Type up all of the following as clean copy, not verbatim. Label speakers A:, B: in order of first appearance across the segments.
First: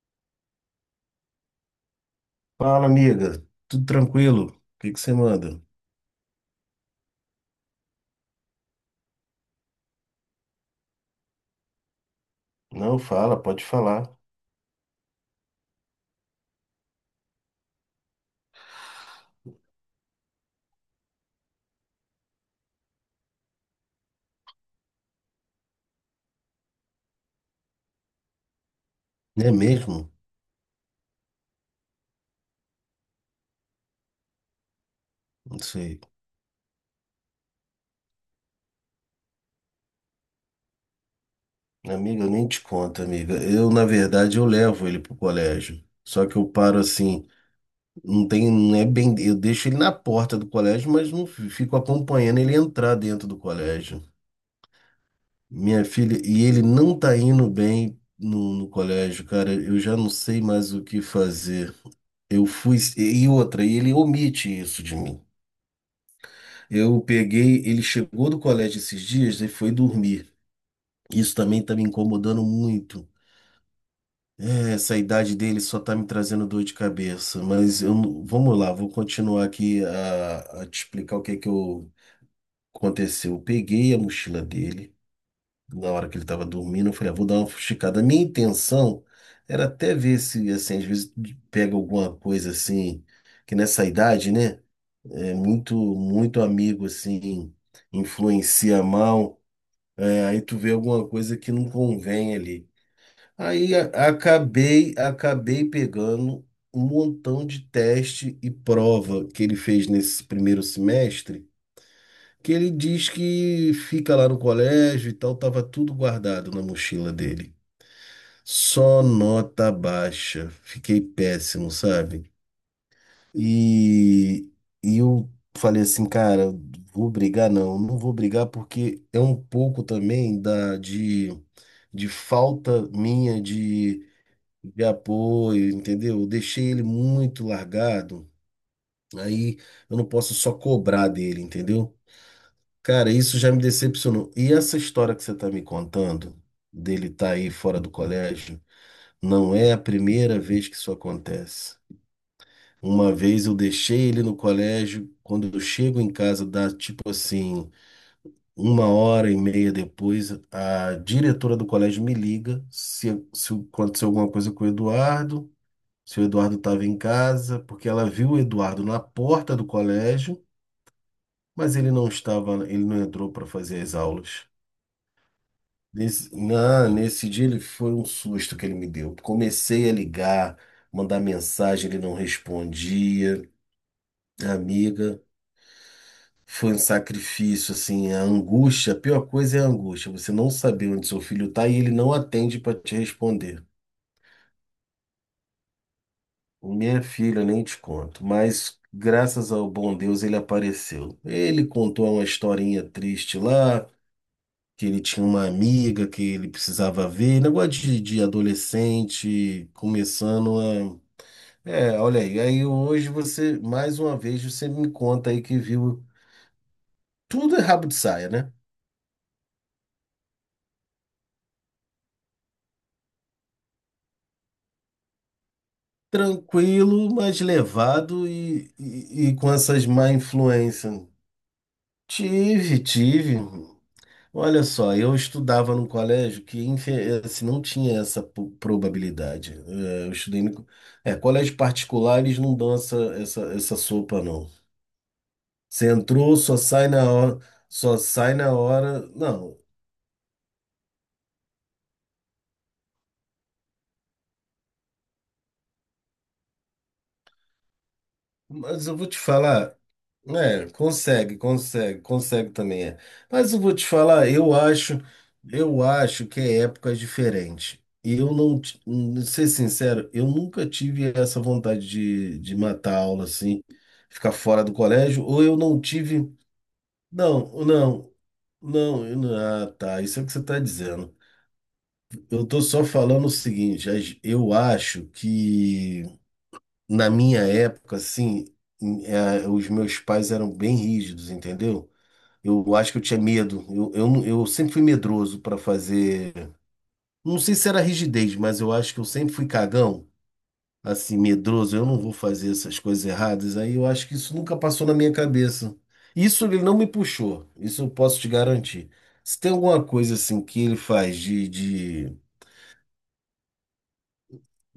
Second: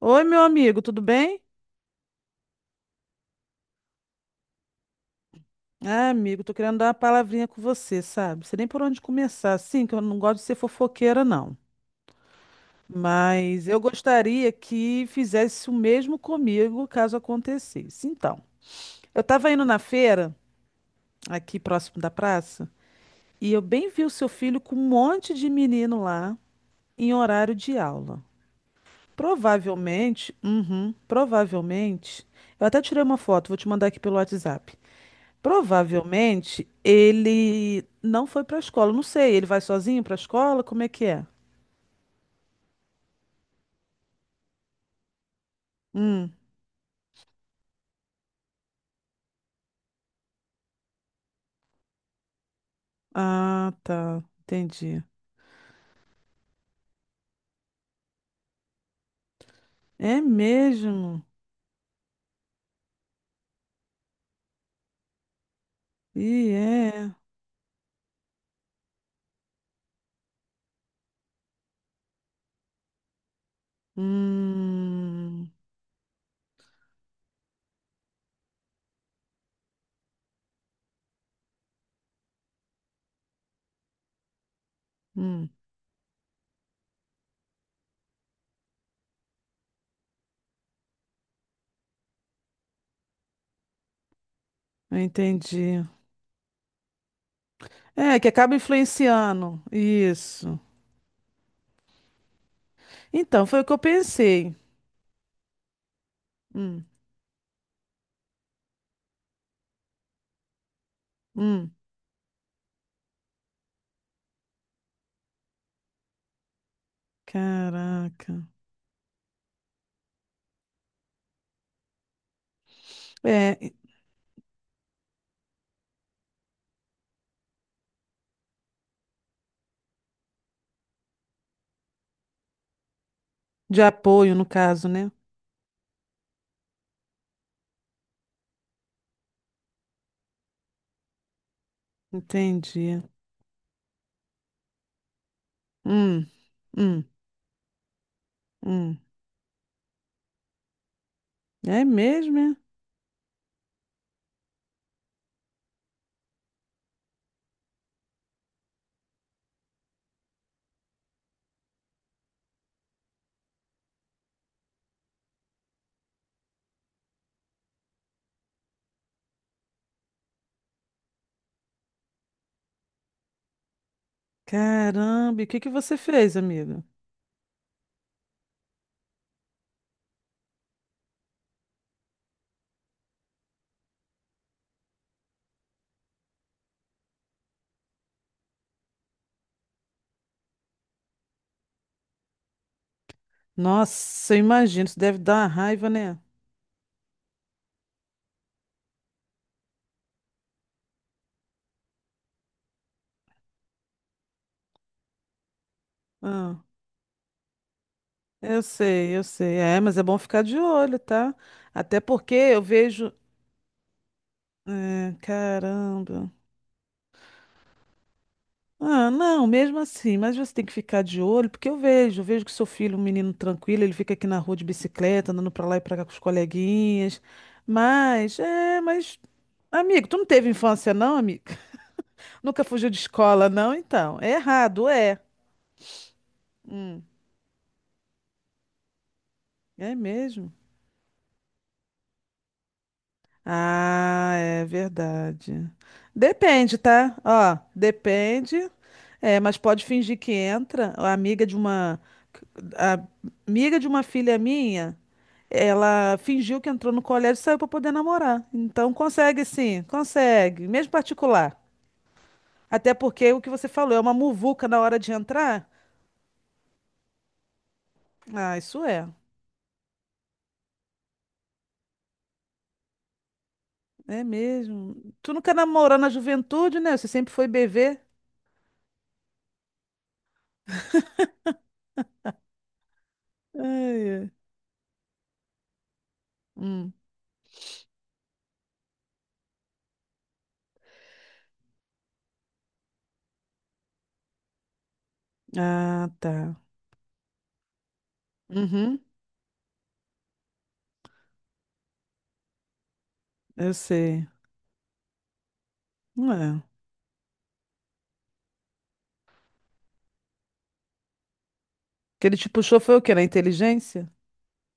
A: Oi, meu amigo, tudo bem?
B: Fala, amiga. Tudo tranquilo? O que que você manda?
A: Ah, amigo, tô querendo dar uma palavrinha com você, sabe? Não sei nem por onde começar, assim, que eu não gosto de ser fofoqueira, não.
B: Não, fala, pode
A: Mas eu
B: falar.
A: gostaria que fizesse o mesmo comigo, caso acontecesse. Então, eu tava indo na feira, aqui próximo da praça, e eu bem vi o seu filho com um monte de menino lá, em horário de aula.
B: É mesmo?
A: Provavelmente, eu até tirei uma foto, vou te mandar aqui pelo WhatsApp.
B: Não sei.
A: Provavelmente ele não foi para a escola. Não sei, ele vai sozinho para a escola? Como é que é?
B: Amiga, eu nem te conto, amiga. Eu, na verdade, eu levo ele pro colégio. Só
A: Hum.
B: que eu paro assim, não tem, não é bem, eu deixo ele na porta do colégio, mas não fico acompanhando ele entrar dentro do
A: Ah,
B: colégio.
A: tá. Entendi.
B: Minha filha, e ele não tá indo bem no colégio, cara. Eu já não
A: É
B: sei mais o que
A: mesmo?
B: fazer. Eu fui, e outra, e ele omite isso de mim.
A: E
B: Eu
A: é.
B: peguei, ele chegou do colégio esses dias e foi dormir. Isso também tá me incomodando muito. É, essa idade
A: Hum.
B: dele só tá me trazendo dor de cabeça. Mas eu, vamos lá, vou continuar aqui a te explicar o que é que eu, aconteceu. Eu peguei a mochila dele
A: Hum.
B: na hora que ele estava dormindo. Eu falei, ah, vou dar uma fuxicada. A minha intenção era até ver se, assim, às vezes pega alguma coisa assim, que nessa idade, né? É muito,
A: Entendi.
B: muito amigo, assim,
A: É, que acaba
B: influencia mal.
A: influenciando.
B: É, aí tu
A: Isso.
B: vê alguma coisa que não convém ali.
A: Então, foi o que
B: Aí
A: eu
B: a-
A: pensei.
B: acabei, acabei pegando um
A: Hum.
B: montão de teste e prova que ele fez nesse primeiro semestre,
A: Hum.
B: que ele diz que fica lá no colégio e tal, tava tudo guardado na mochila dele.
A: Caraca.
B: Só nota baixa. Fiquei péssimo, sabe?
A: É,
B: E, e eu falei assim, cara, vou brigar? Não, não vou brigar porque é um pouco também da, de falta minha
A: de
B: de,
A: apoio, no
B: de
A: caso, né?
B: apoio, entendeu? Eu deixei ele muito largado, aí eu não posso só cobrar dele, entendeu?
A: Entendi.
B: Cara, isso já me decepcionou. E essa história que você tá me
A: Hum.
B: contando,
A: Hum.
B: dele estar tá aí fora do colégio,
A: Hum.
B: não é a primeira vez que isso acontece.
A: É mesmo, é?
B: Uma vez eu deixei ele no colégio, quando eu chego em casa, dá tipo assim, uma hora e meia depois, a diretora do colégio me liga se aconteceu alguma coisa com o Eduardo, se o Eduardo estava em casa, porque ela viu o Eduardo na porta do colégio, mas ele não estava, ele não entrou para fazer as aulas.
A: Caramba, e o que que você fez, amiga?
B: Nesse dia ele foi um susto que ele me deu. Comecei a ligar, mandar mensagem, ele não respondia. Amiga. Foi um sacrifício, assim, a angústia, a pior coisa é a angústia, você não saber onde seu filho está e ele não atende para te responder.
A: Nossa, eu imagino, isso deve dar uma raiva, né?
B: Minha filha, nem te conto, mas graças ao bom Deus ele apareceu. Ele contou uma historinha triste lá, que ele tinha uma amiga que ele
A: Ah,
B: precisava ver, um negócio de
A: eu sei, eu sei.
B: adolescente
A: É, mas é bom ficar de
B: começando
A: olho,
B: a.
A: tá?
B: É,
A: Até
B: olha
A: porque
B: aí,
A: eu
B: aí hoje
A: vejo.
B: você, mais uma vez, você me
A: É,
B: conta aí que viu.
A: caramba.
B: Tudo é rabo de saia, né?
A: Ah, não, mesmo assim, mas você tem que ficar de olho, porque eu vejo que seu filho, é um menino tranquilo, ele fica aqui na rua de bicicleta, andando pra lá e pra cá com os
B: Tranquilo,
A: coleguinhas.
B: mas levado
A: Mas,
B: e,
A: é, mas.
B: e, e com essas
A: Amigo,
B: má
A: tu não teve
B: influência.
A: infância, não, amigo? Nunca
B: Tive,
A: fugiu de
B: tive.
A: escola, não? Então, é
B: Olha
A: errado,
B: só, eu
A: é.
B: estudava num colégio que
A: Hum.
B: assim, não tinha essa probabilidade.
A: É
B: É, eu estudei
A: mesmo?
B: no... É, colégio particular, eles não dão essa sopa,
A: Ah,
B: não.
A: é verdade.
B: Você entrou, só
A: Depende,
B: sai na
A: tá?
B: hora,
A: Ó,
B: só sai na
A: depende.
B: hora.
A: É, mas
B: Não,
A: pode fingir que entra. A amiga de uma filha minha, ela fingiu que entrou no colégio e saiu para poder namorar.
B: mas
A: Então
B: eu vou te
A: consegue
B: falar,
A: sim, consegue,
B: né?
A: mesmo
B: Consegue,
A: particular.
B: consegue, consegue também
A: Até
B: é.
A: porque o que
B: Mas eu
A: você
B: vou te
A: falou é uma
B: falar, eu
A: muvuca na
B: acho,
A: hora de entrar.
B: eu acho que é época diferente. E eu
A: Ah,
B: não,
A: isso é.
B: ser sincero, eu nunca tive essa vontade de matar a aula assim,
A: É
B: ficar fora do
A: mesmo.
B: colégio,
A: Tu
B: ou
A: nunca
B: eu não
A: namorou na
B: tive.
A: juventude, né? Você sempre foi
B: Não,
A: bebê.
B: não, não, eu não- ah, tá, isso é o que você está dizendo. Eu tô só falando o seguinte,
A: Ai, ai.
B: eu acho que
A: Hum.
B: na minha época, assim, os meus pais eram bem rígidos, entendeu? Eu acho que eu tinha medo. Eu, não- eu sempre fui medroso para
A: Ah,
B: fazer.
A: tá.
B: Não sei se era rigidez, mas eu acho
A: Uhum.
B: que eu sempre fui cagão, assim, medroso. Eu não vou fazer essas coisas erradas.
A: Eu
B: Aí eu acho que
A: sei.
B: isso nunca passou na minha cabeça.
A: Não
B: Isso ele
A: é.
B: não me puxou. Isso eu posso te garantir. Se tem alguma coisa assim que ele faz de, de,
A: Que ele te puxou foi o quê? Na inteligência?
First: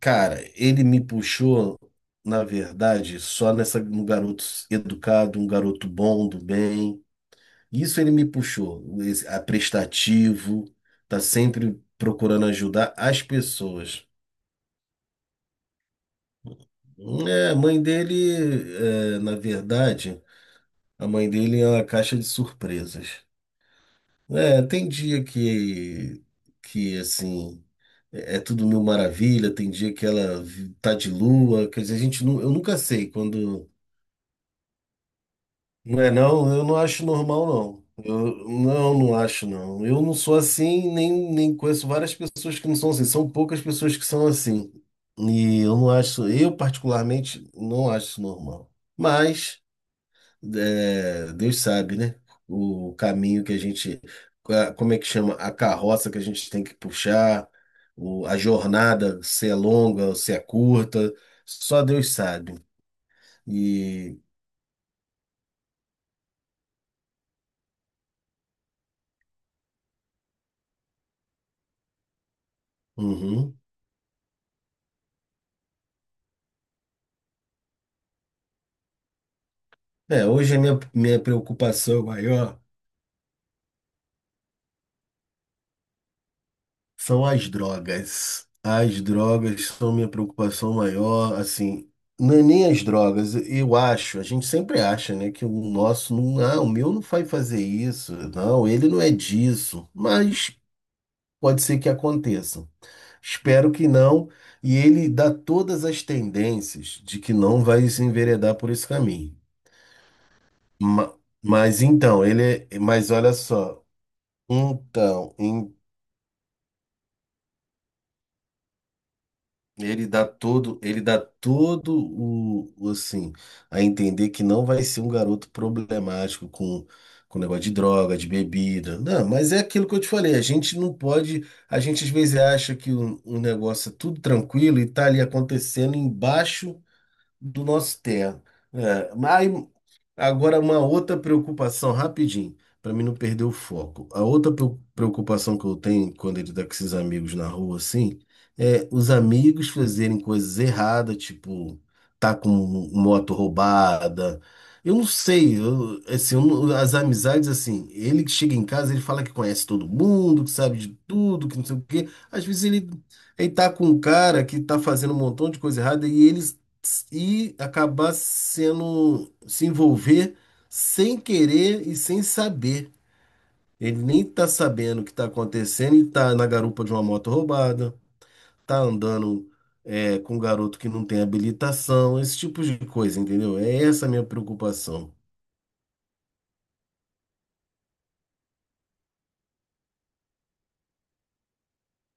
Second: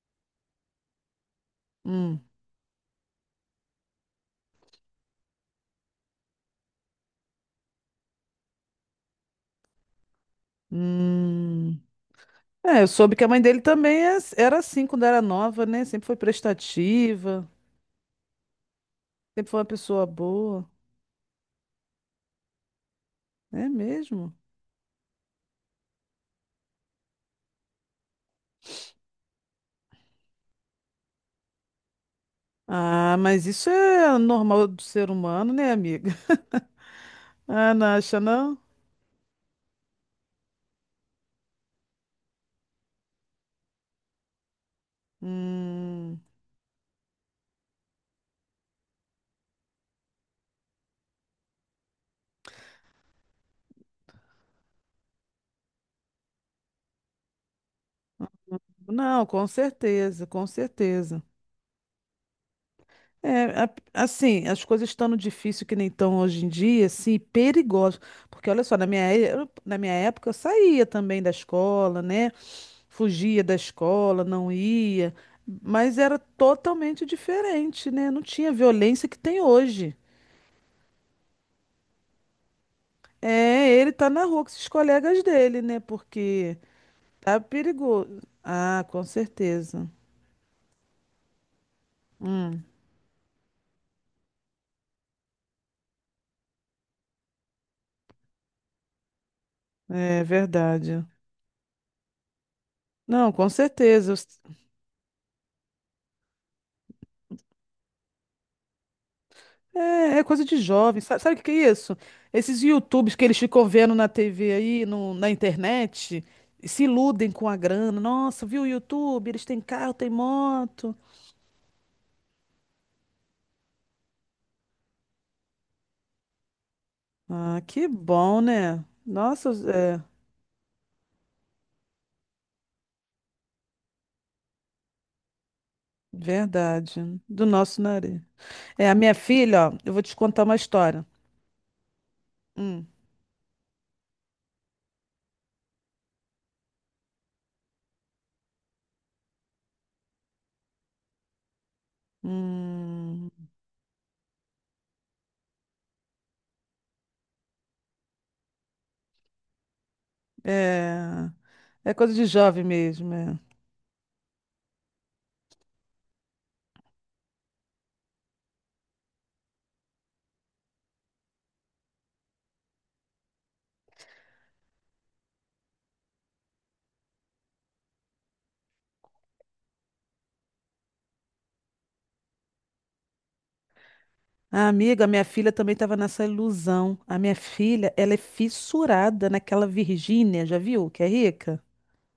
B: cara, ele me puxou,
A: Hum.
B: na verdade, só nessa, no garoto educado, um garoto bom, do bem. Isso ele me puxou, esse, a prestativo, tá sempre
A: Hum.
B: procurando
A: É, eu
B: ajudar
A: soube
B: as
A: que a mãe dele também
B: pessoas.
A: era assim quando era nova, né? Sempre foi prestativa,
B: É, a mãe dele, é, na
A: sempre foi uma pessoa
B: verdade,
A: boa.
B: a mãe dele é uma caixa de surpresas.
A: É mesmo?
B: É, tem dia que assim, é tudo mil maravilha, tem dia que ela tá de lua, quer dizer, a gente, eu nunca sei
A: Ah, mas isso
B: quando.
A: é normal do ser humano, né,
B: Não
A: amiga?
B: é não? Eu não acho normal,
A: Ah,
B: não.
A: não acha,
B: Eu
A: não?
B: não acho, não. Eu não sou assim, nem conheço várias pessoas que não são assim. São poucas pessoas que são assim. E eu não
A: Hum.
B: acho, eu particularmente não acho isso normal. Mas é, Deus sabe, né? O caminho que a gente, como é que chama? A carroça que a gente tem que puxar, a jornada,
A: Não, com
B: se é longa ou
A: certeza,
B: se é
A: com
B: curta,
A: certeza.
B: só Deus sabe.
A: É,
B: E,
A: assim, as coisas estando difícil que nem estão hoje em dia, assim, perigoso. Porque olha só, na minha época eu saía também da escola, né? Fugia da
B: uhum.
A: escola, não ia, mas era totalmente diferente, né? Não tinha violência que tem hoje.
B: É, hoje a minha preocupação maior
A: É, ele tá na rua com esses colegas dele, né? Porque
B: são
A: tá
B: as
A: perigoso.
B: drogas.
A: Ah,
B: As
A: com
B: drogas
A: certeza.
B: são minha preocupação maior, assim, não é
A: Hum,
B: nem as drogas, eu acho, a gente sempre acha, né, que o nosso não, ah, o meu não vai fazer isso, não, ele não é disso,
A: é
B: mas
A: verdade.
B: pode ser que aconteça.
A: Não, com
B: Espero que
A: certeza.
B: não, e ele dá todas as tendências de que não vai se enveredar por esse caminho.
A: É, é coisa de jovem.
B: Ma-
A: Sabe, o que que é
B: Mas
A: isso?
B: então,
A: Esses
B: mas
A: YouTubes que
B: olha
A: eles ficam
B: só,
A: vendo na TV aí, na
B: então,
A: internet, e se iludem com a grana. Nossa, viu o YouTube? Eles têm carro,
B: ele
A: têm
B: dá
A: moto.
B: todo o, assim, a entender que não vai ser um garoto problemático com negócio
A: Ah,
B: de
A: que
B: droga, de
A: bom, né?
B: bebida. Não,
A: Nossa,
B: mas é aquilo que eu
A: é
B: te falei, a gente não pode, a gente às vezes acha que o negócio é tudo tranquilo e tá ali acontecendo embaixo
A: verdade. Do
B: do
A: nosso
B: nosso
A: nariz.
B: terra.
A: É, a minha
B: É, mas
A: filha, ó, eu vou te contar uma
B: Agora, uma
A: história.
B: outra preocupação, rapidinho,
A: Hum,
B: para mim não perder o foco. A outra preocupação que eu tenho quando ele tá com esses amigos na rua, assim, é os amigos fazerem coisas erradas, tipo, tá com
A: hum,
B: moto roubada. Eu não sei, assim, eu não- as amizades, assim, ele que chega em casa, ele fala que conhece todo mundo, que sabe de
A: é,
B: tudo, que não sei o
A: é
B: quê.
A: coisa de
B: Às
A: jovem
B: vezes ele,
A: mesmo. É.
B: ele tá com um cara que tá fazendo um montão de coisa errada e ele e acabar sendo, se envolver sem querer e sem saber. Ele nem tá sabendo o que tá acontecendo e tá na garupa de uma moto roubada, tá andando é, com um garoto que não tem habilitação, esse tipo de coisa, entendeu? É essa a minha
A: A amiga,
B: preocupação.
A: minha filha também estava nessa ilusão. A minha filha, ela é fissurada naquela Virgínia, já viu? Que é rica.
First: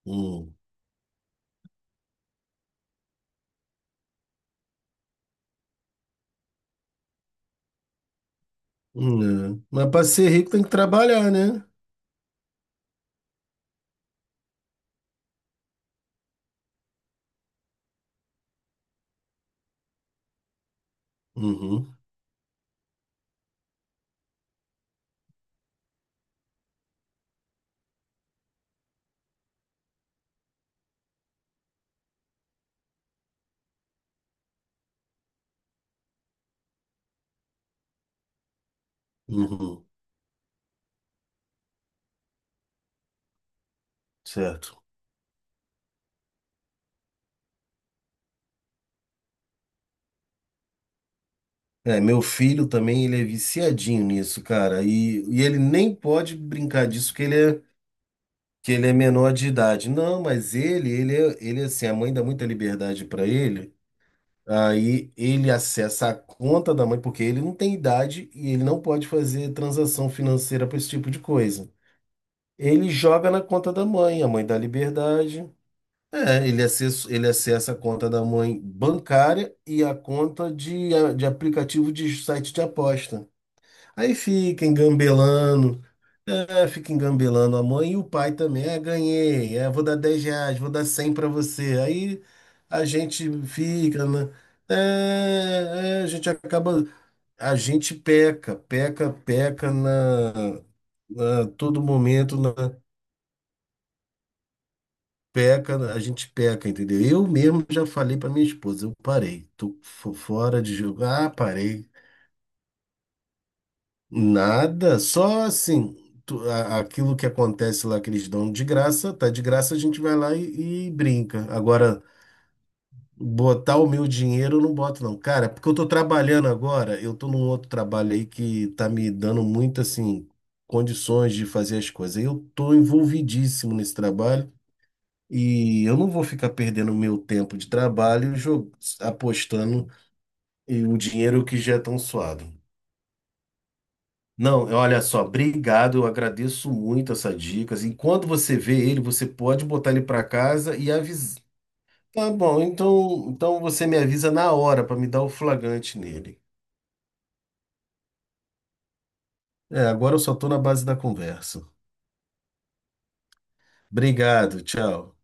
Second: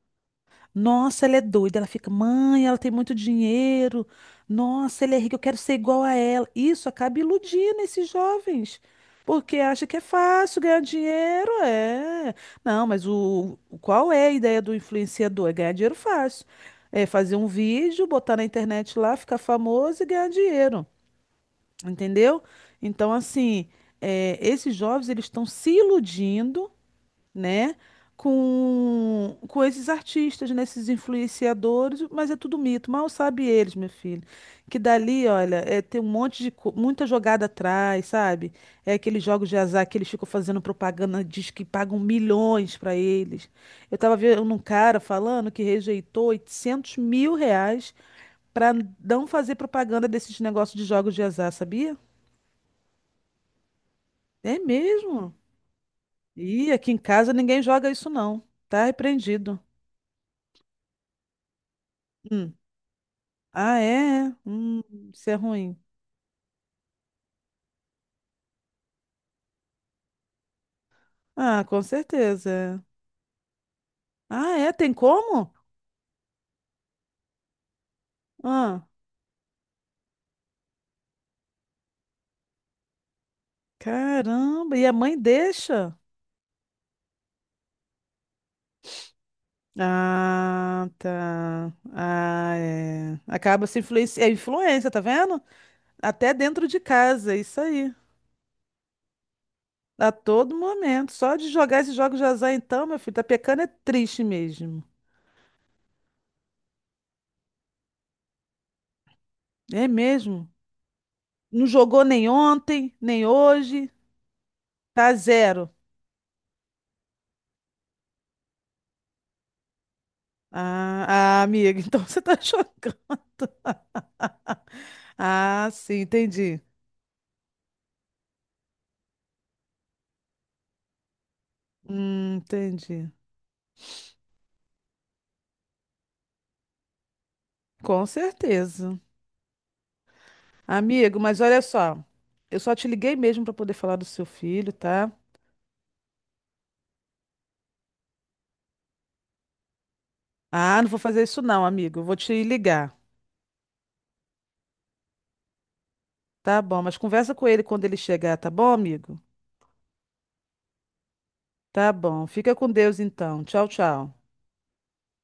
B: Hum,
A: Nossa, ela é doida. Ela fica, mãe, ela tem muito dinheiro. Nossa, ele é rico, eu quero ser igual a ela. Isso acaba iludindo esses jovens, porque
B: é.
A: acha
B: Mas
A: que é
B: para ser rico
A: fácil
B: tem que
A: ganhar
B: trabalhar,
A: dinheiro.
B: né?
A: É. Não, mas qual é a ideia do influenciador? É ganhar dinheiro fácil. É fazer um vídeo, botar na internet lá, ficar famoso e ganhar dinheiro.
B: Uhum,
A: Entendeu? Então, assim, esses jovens eles estão se iludindo, né, com esses artistas, né, esses influenciadores, mas é tudo mito. Mal sabe eles, meu filho, que dali, olha, é, tem um monte de muita jogada atrás, sabe? É aqueles jogos de
B: uhum,
A: azar que eles ficam fazendo propaganda, diz que pagam milhões para eles. Eu tava vendo um
B: certo.
A: cara falando que rejeitou R$ 800 mil para não fazer propaganda desses negócios de jogos de azar, sabia?
B: É, meu filho também, ele é viciadinho nisso,
A: É
B: cara. E,
A: mesmo?
B: e ele nem pode
A: Ih,
B: brincar
A: aqui em
B: disso, que
A: casa
B: ele
A: ninguém
B: é
A: joga isso não.
B: que
A: Tá
B: ele é menor de
A: repreendido.
B: idade. Não, mas ele, ele assim, a mãe dá muita
A: Hum.
B: liberdade para ele.
A: Ah, é? É?
B: Aí
A: Isso é
B: ele
A: ruim.
B: acessa a conta da mãe, porque ele não tem idade e ele não pode fazer transação financeira para esse tipo de
A: Ah,
B: coisa.
A: com certeza. É.
B: Ele joga na conta da mãe, a mãe
A: Ah,
B: dá
A: é? Tem
B: liberdade.
A: como?
B: É, ele acessa a conta da mãe
A: Ah,
B: bancária e a conta de aplicativo de site de aposta. Aí fica
A: caramba. E a mãe
B: engambelando.
A: deixa?
B: É, fica engambelando a mãe e o pai também. É, ganhei. É, vou dar R$ 10, vou dar
A: Ah,
B: 100 para
A: tá.
B: você. Aí
A: Ah,
B: a
A: é.
B: gente
A: Acaba se
B: fica,
A: influencia. É
B: né?
A: influência, tá vendo?
B: A gente
A: Até dentro de
B: acaba.
A: casa, é
B: A
A: isso
B: gente
A: aí.
B: peca, peca, peca
A: A todo
B: na,
A: momento. Só
B: na
A: de jogar
B: todo
A: esses jogos de
B: momento,
A: azar, então, meu filho, tá pecando é triste mesmo.
B: a gente peca, entendeu? Eu mesmo já falei para minha esposa, eu parei, tô
A: É mesmo?
B: fora de jogo. Ah,
A: Não
B: parei.
A: jogou nem ontem, nem hoje.
B: Nada,
A: Tá
B: só
A: zero.
B: assim, aquilo que acontece lá que eles dão de graça, tá de graça, a gente vai lá e
A: Ah, ah,
B: brinca.
A: amiga, então
B: Agora,
A: você tá jogando.
B: botar o meu dinheiro eu não boto não. Cara, é porque
A: Ah,
B: eu tô
A: sim,
B: trabalhando
A: entendi.
B: agora, eu tô num outro trabalho aí que tá me dando muito assim condições de fazer as coisas. Eu tô
A: Entendi.
B: envolvidíssimo nesse trabalho e eu não vou ficar perdendo meu tempo de
A: Com
B: trabalho
A: certeza.
B: apostando e o
A: Amigo, mas
B: dinheiro que
A: olha
B: já é
A: só.
B: tão suado.
A: Eu só te liguei mesmo para poder falar do seu
B: Não,
A: filho,
B: olha
A: tá?
B: só, obrigado, eu agradeço muito essas dicas. Enquanto você vê ele, você pode botar ele para casa
A: Ah, não
B: e
A: vou fazer isso
B: avisar.
A: não, amigo. Eu vou
B: Tá
A: te
B: bom,
A: ligar.
B: então, você me avisa na hora para me dar o flagrante nele.
A: Tá bom, mas conversa com ele quando ele chegar, tá bom, amigo?
B: É, agora eu só tô na base da conversa.
A: Tá bom. Fica com Deus então. Tchau, tchau.
B: Obrigado, tchau.